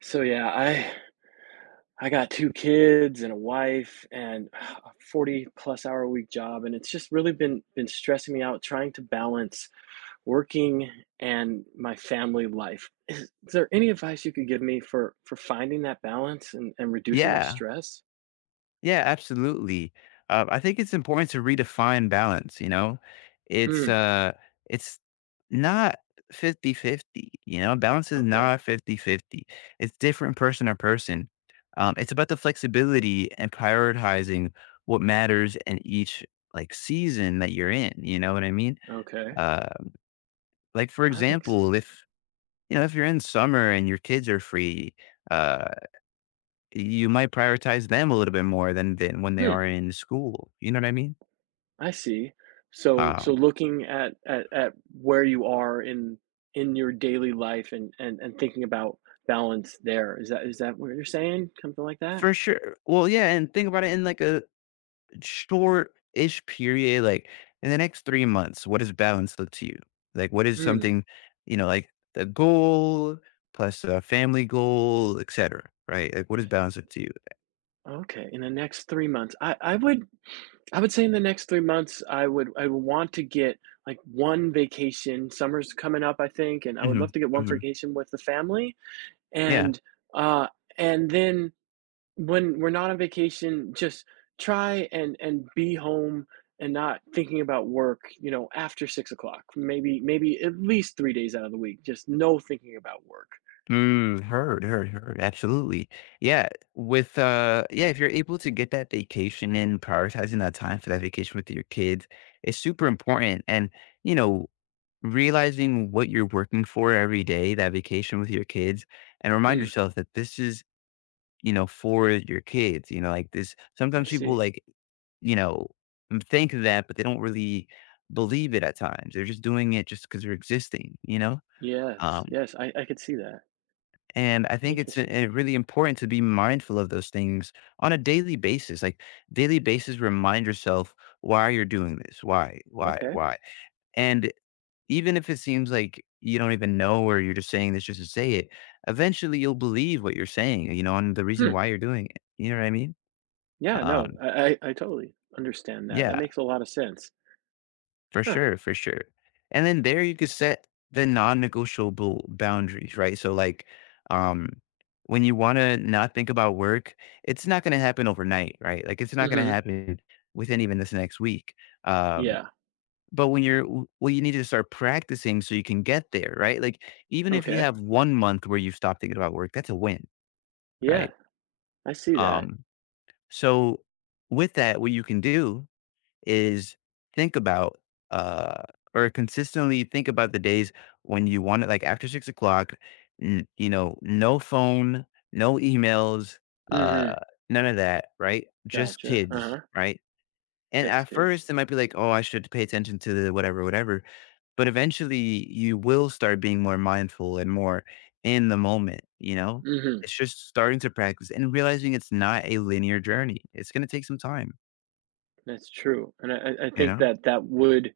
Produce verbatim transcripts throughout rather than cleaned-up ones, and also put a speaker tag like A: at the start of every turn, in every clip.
A: So yeah, I I got two kids and a wife and a forty plus hour a week job, and it's just really been been stressing me out trying to balance working and my family life. Is is there any advice you could give me for for finding that balance and and reducing my
B: Yeah.
A: stress?
B: Yeah, absolutely. Uh, I think it's important to redefine balance, you know? It's
A: Hmm,
B: uh it's not fifty-fifty. You know? Balance is
A: okay,
B: not fifty-fifty. It's different person to person. Um, it's about the flexibility and prioritizing what matters in each like season that you're in, you know what I mean?
A: okay.
B: Uh like for
A: That makes.
B: example, if you know, if you're in summer and your kids are free, uh you might prioritize them a little bit more than than when they
A: Hmm.
B: are in school, you know what I mean?
A: I see. So so
B: Um,
A: looking at at at where you are in in your daily life and and and thinking about balance there, is that is that what you're saying? Something like that?
B: for sure. Well, yeah, and think about it in, like, a short-ish period, like, in the next three months, what does balance look to you? Like, what is
A: Mm,
B: something, you know, like, the goal plus a family goal, etcetera, right? Like, what does balance look to you?
A: okay. In the next three months, I I would I would say in the next three months, I would I would want to get, like, one vacation. Summer's coming up, I think, and I would love
B: Mhm,
A: to get one
B: mhm,
A: vacation with the family,
B: yeah.
A: and, uh, and then when we're not on vacation, just try and and be home and not thinking about work, you know, after six o'clock. Maybe maybe at least three days out of the week. Just no thinking about work.
B: Mm, heard, heard, heard. Absolutely. Yeah. With uh Yeah, if you're able to get that vacation in, prioritizing that time for that vacation with your kids is super important. And, you know, realizing what you're working for every day, that vacation with your kids, and remind
A: Hmm.
B: yourself that this is, you know, for your kids. You know, like, this
A: I
B: sometimes people
A: see.
B: like, you know, m- think of that, but they don't really believe it at times. They're just doing it just because they're existing, you know?
A: Yes.
B: Um,
A: Yes. I, I could see that.
B: and I think it's
A: Interesting.
B: uh, really important to be mindful of those things on a daily basis. Like, daily basis, remind yourself why you're doing this. Why, why,
A: Okay.
B: why. And even if it seems like you don't even know or you're just saying this just to say it, eventually you'll believe what you're saying, you know, and the reason
A: Hmm.
B: why you're doing it. You know what I mean?
A: Yeah. No.
B: Um,
A: I, I I totally understand that. That
B: yeah.
A: makes a lot of sense.
B: For
A: Huh.
B: sure, for sure. And then there you could set the non-negotiable boundaries, right? So like, um when you want to not think about work, it's not going to happen overnight, right? Like it's not going to
A: Mm-hmm.
B: happen within even this next week. Um
A: Yeah.
B: but when you're w- well, you need to start practicing so you can get there, right? Like, even if you
A: Okay.
B: have one month where you stop thinking about work, that's a win,
A: Yeah.
B: right?
A: I see that.
B: Um so with that, what you can do is think about, uh, or consistently think about the days when you want it, like after six o'clock, n- you know, no phone, no emails, uh,
A: Mm-hmm.
B: none of that, right? Just
A: Gotcha. Uh
B: kids,
A: huh.
B: right? And
A: Just
B: at
A: kids.
B: first, it might be like, oh, I should pay attention to the whatever, whatever. But eventually, you will start being more mindful and more in the moment, you know?
A: Mm-hmm.
B: It's just starting to practice and realizing it's not a linear journey. It's going to take some time,
A: That's true, and I I
B: you
A: think
B: know?
A: that that would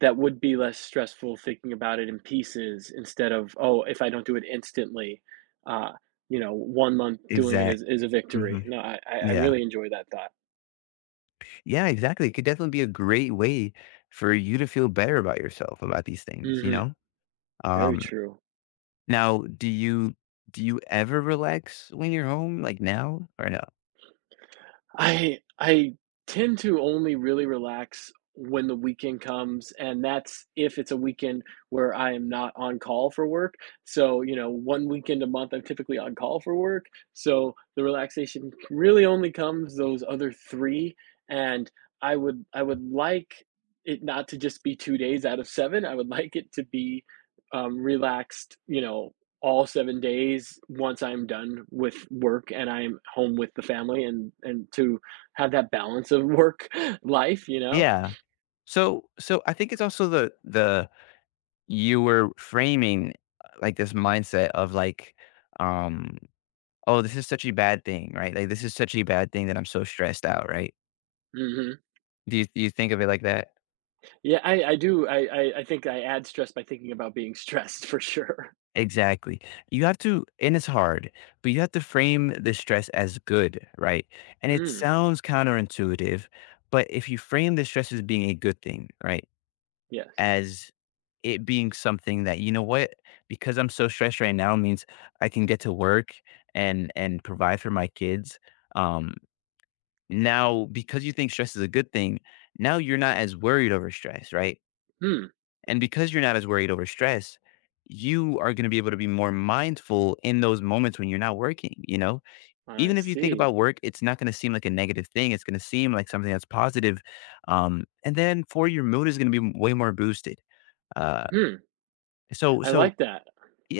A: that would be less stressful thinking about it in pieces instead of, "Oh, if I don't do it instantly, uh, you know, one month doing it
B: Exact.
A: is is a victory." No, I I I
B: Yeah.
A: really enjoy that thought.
B: Yeah, exactly. It could definitely be a great way for you to feel better about yourself about these things, you
A: Mhm.
B: know?
A: Very
B: Um,
A: true.
B: Now do you do you ever relax when you're home like now or no?
A: I I tend to only really relax when the weekend comes, and that's if it's a weekend where I am not on call for work. So, you know, one weekend a month, I'm typically on call for work. So the relaxation really only comes those other three. And I would I would like it not to just be two days out of seven. I would like it to be um, relaxed, you know, all seven days once I'm done with work and I'm home with the family and and to have that balance of work life, you know?
B: Yeah. So so I think it's also the the you were framing uh, like this mindset of like, um oh, this is such a bad thing, right? Like this is such a bad thing that I'm so stressed out, right?
A: Mhm.
B: Do you do you think of it like that?
A: Yeah, I I do. I I I think I add stress by thinking about being stressed for sure.
B: Exactly. You have to, and it's hard, but you have to frame the stress as good, right? And it
A: Mm,
B: sounds counterintuitive, but if you frame the stress as being a good thing, right?
A: yes.
B: As it being something that, you know what, because I'm so stressed right now means I can get to work and and provide for my kids. Um Now because you think stress is a good thing, now you're not as worried over stress, right?
A: Hmm,
B: And because you're not as worried over stress, you are going to be able to be more mindful in those moments when you're not working, you know?
A: I
B: Even if you think
A: see.
B: about work, it's not going to seem like a negative thing. It's going to seem like something that's positive. Um, and then for your mood is going to be way more boosted. Uh,
A: Hmm.
B: so,
A: I
B: so
A: like that.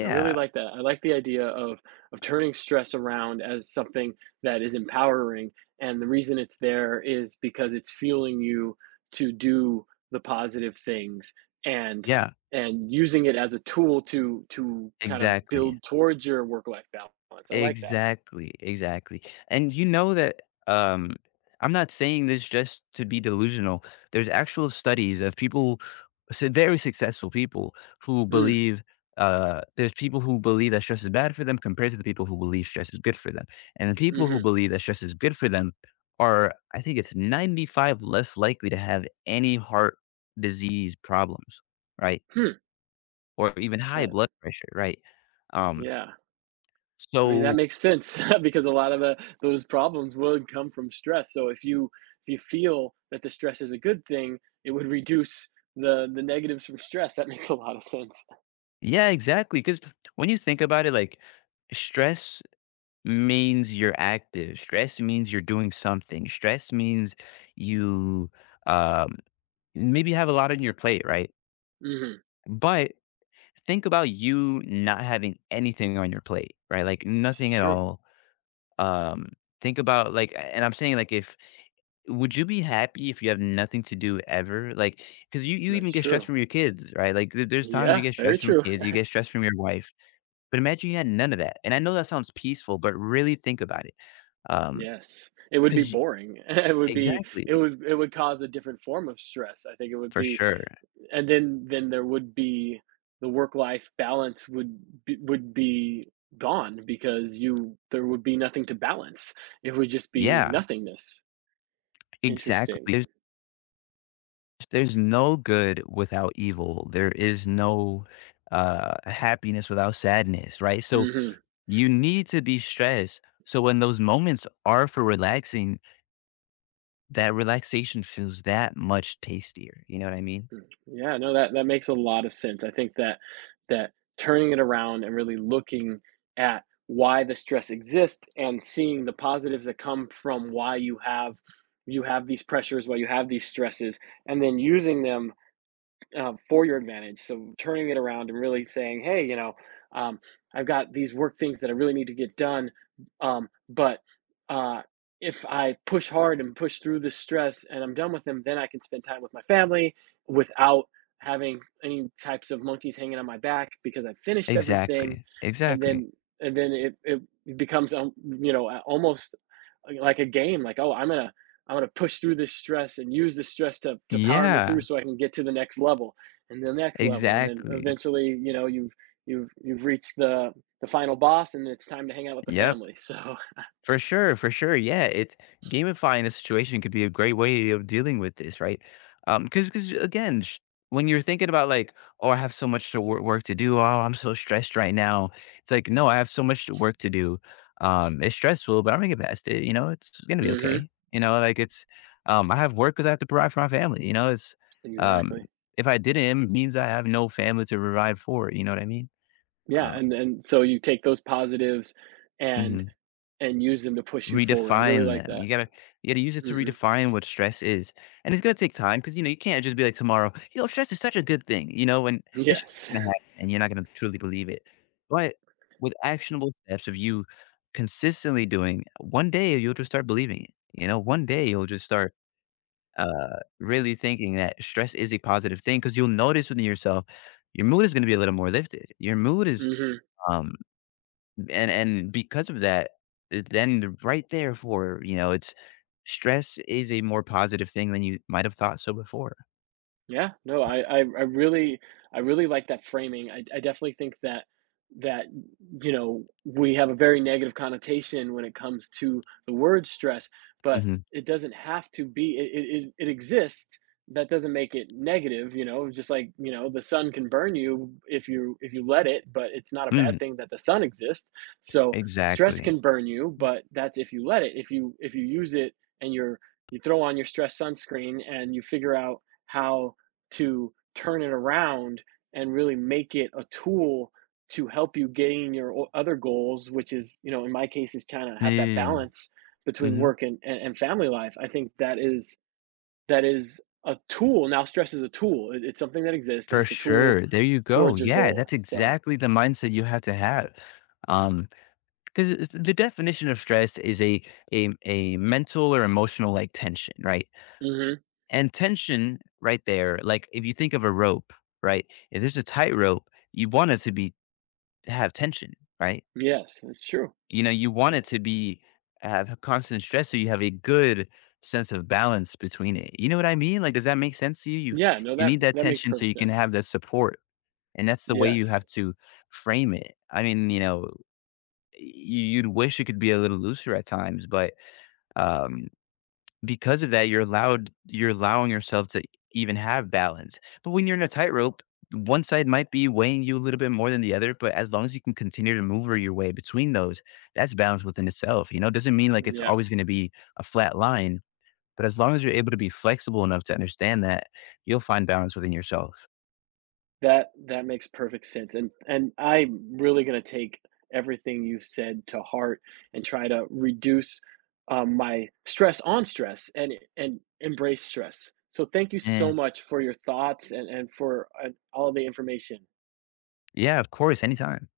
A: I really like that. I like the idea of of turning stress around as something that is empowering, and the reason it's there is because it's fueling you to do the positive things and
B: yeah,
A: and using it as a tool to to kind of
B: exactly.
A: build towards your work life balance. I like that.
B: Exactly, exactly. And you know that, um I'm not saying this just to be delusional. There's actual studies of people, so very successful people who
A: Mm,
B: believe, uh there's people who believe that stress is bad for them compared to the people who believe stress is good for them. And the people who
A: mhm.
B: believe that stress is good for them are, I think it's ninety-five less likely to have any heart disease problems, right?
A: Hmm.
B: Or even high
A: That.
B: blood pressure, right? Um
A: Yeah. I mean,
B: so
A: that makes sense because a lot of the, those problems would come from stress. So if you if you feel that the stress is a good thing, it would reduce the the negatives from stress. That makes a lot of sense.
B: yeah, exactly. Because when you think about it, like, stress means you're active, stress means you're doing something, stress means you, um, maybe have a lot on your plate, right?
A: Hmm.
B: But think about you not having anything on your plate, right? Like, nothing
A: It's
B: at
A: true.
B: all, um, think about, like, and I'm saying, like, if would you be happy if you have nothing to do ever? Like, because you you even
A: That's
B: get stressed
A: true.
B: from your kids, right? Like, there there's times you
A: Yeah,
B: get
A: very
B: stressed from
A: true.
B: kids, you get stressed from your wife. But imagine you had none of that, and I know that sounds peaceful, but really think about it. Um,
A: Yes, it would be
B: because
A: boring. It would be it
B: Exactly,
A: would it would cause a different form of stress. I think it would
B: for
A: be,
B: sure.
A: and then then there would be the work life balance would be, would be gone because you there would be nothing to balance. It would just be
B: Yeah,
A: nothingness.
B: exactly.
A: Interesting.
B: There's there's no good without evil. There is no, uh, happiness without sadness, right? So,
A: Hmm.
B: you need to be stressed, so when those moments are for relaxing, that relaxation feels that much tastier, you know what I mean?
A: Yeah, no, that that makes a lot of sense. I think that that turning it around and really looking at why the stress exists and seeing the positives that come from why you have you have these pressures, why you have these stresses, and then using them, um, for your advantage. So turning it around and really saying, hey, you know, um, I've got these work things that I really need to get done, um, but uh, if I push hard and push through this stress and I'm done with them, then I can spend time with my family without having any types of monkeys hanging on my back because I finished everything,
B: Exactly,
A: and
B: exactly.
A: then and then it it becomes, um, you know a- almost, uh, like a game, like, oh, i'm gonna I'm going to push through this stress and use the stress to, to power me through
B: Yeah,
A: so I can get to the next level and the next level. And then
B: exactly.
A: eventually, you know, you've, you've, you've reached the, the final boss and it's time to hang out with the
B: Yep.
A: family. So.
B: For sure, for sure. Yeah, it's gamifying the situation could be a great way of dealing with this, right? Um, because again, sh- when you're thinking about like, oh, I have so much to wor- work to do. Oh, I'm so stressed right now. It's like, no, I have so much to work to do. Um, it's stressful, but I'm gonna get past it. You know, it's gonna be
A: Hmm.
B: okay. You know, like it's, um, I have work because I have to provide for my family. You know, it's, um,
A: Exactly.
B: if I didn't, it means I have no family to provide for. You know what I mean?
A: Yeah.
B: Uh,
A: And, and so you take those positives and,
B: mhm.
A: and use them to push you forward. I really
B: Redefine
A: like
B: them.
A: that.
B: You gotta you gotta use it to
A: Hmm.
B: redefine what stress is, and it's gonna take time because you know you can't just be like tomorrow. You know, stress is such a good thing. You know, and it's
A: Yes.
B: gonna happen, and you're not gonna truly believe it. But with actionable steps of you consistently doing, one day you'll just start believing it. You know, one day you'll just start, uh, really thinking that stress is a positive thing because you'll notice within yourself your mood is going to be a little more lifted. Your mood is,
A: Hmm.
B: um, and and because of that, uh, then the right there for, you know, it's stress is a more positive thing than you might have thought so before.
A: Yeah, no, I I I really I really like that framing. I I definitely think that that, you know, we have a very negative connotation when it comes to the word stress, but
B: Mhm,
A: it doesn't have to be. It it it it exists. That doesn't make it negative, you know, just like, you know, the sun can burn you if you if you let it, but it's not a
B: mhm,
A: bad thing that the sun exists. So stress
B: exactly.
A: can burn you, but that's if you let it. If you if you use it and you're you throw on your stress sunscreen and you figure out how to turn it around and really make it a tool to help you gain your other goals, which is, you know in my case, is trying to have that
B: Mm,
A: balance between
B: mhm,
A: work and, and, and family life. I think that is that is a tool. Now stress is a tool. It- it's something that exists and
B: for
A: it's a tool
B: sure. There you go.
A: towards your
B: Yeah,
A: goal,
B: that's
A: so.
B: exactly the mindset you have to have. Um, 'Cause I the definition of stress is a a a mental or emotional, like, tension, right?
A: Hmm.
B: And tension right there, like, if you think of a rope, right? If there's a tightrope, you want it to be have tension, right?
A: Yes, it's true.
B: You know, you want it to be have constant stress so you have a good sense of balance between it. You know what I mean? Like, does that make sense to you? You
A: Yeah, no,
B: you
A: that
B: need that
A: that makes
B: tension so
A: perfect
B: you can
A: sense.
B: have that support. And that's the way you
A: Yes.
B: have to frame it. I mean, you know, y- you'd wish it could be a little looser at times, but um because of that, you're allowed you're allowing yourself to even have balance. But when you're in a tightrope, one side might be weighing you a little bit more than the other, but as long as you can continue to maneuver your way between those, that's balance within itself. You know, doesn't mean like it's
A: Yeah.
B: always going to be a flat line, but as long as you're able to be flexible enough to understand that, you'll find balance within yourself.
A: That that makes perfect sense, and and I'm really gonna take everything you've said to heart and try to reduce, um, my stress on stress and and embrace stress. So thank you so
B: And
A: much for your thoughts and and for, uh, all the information.
B: yeah, of course, anytime.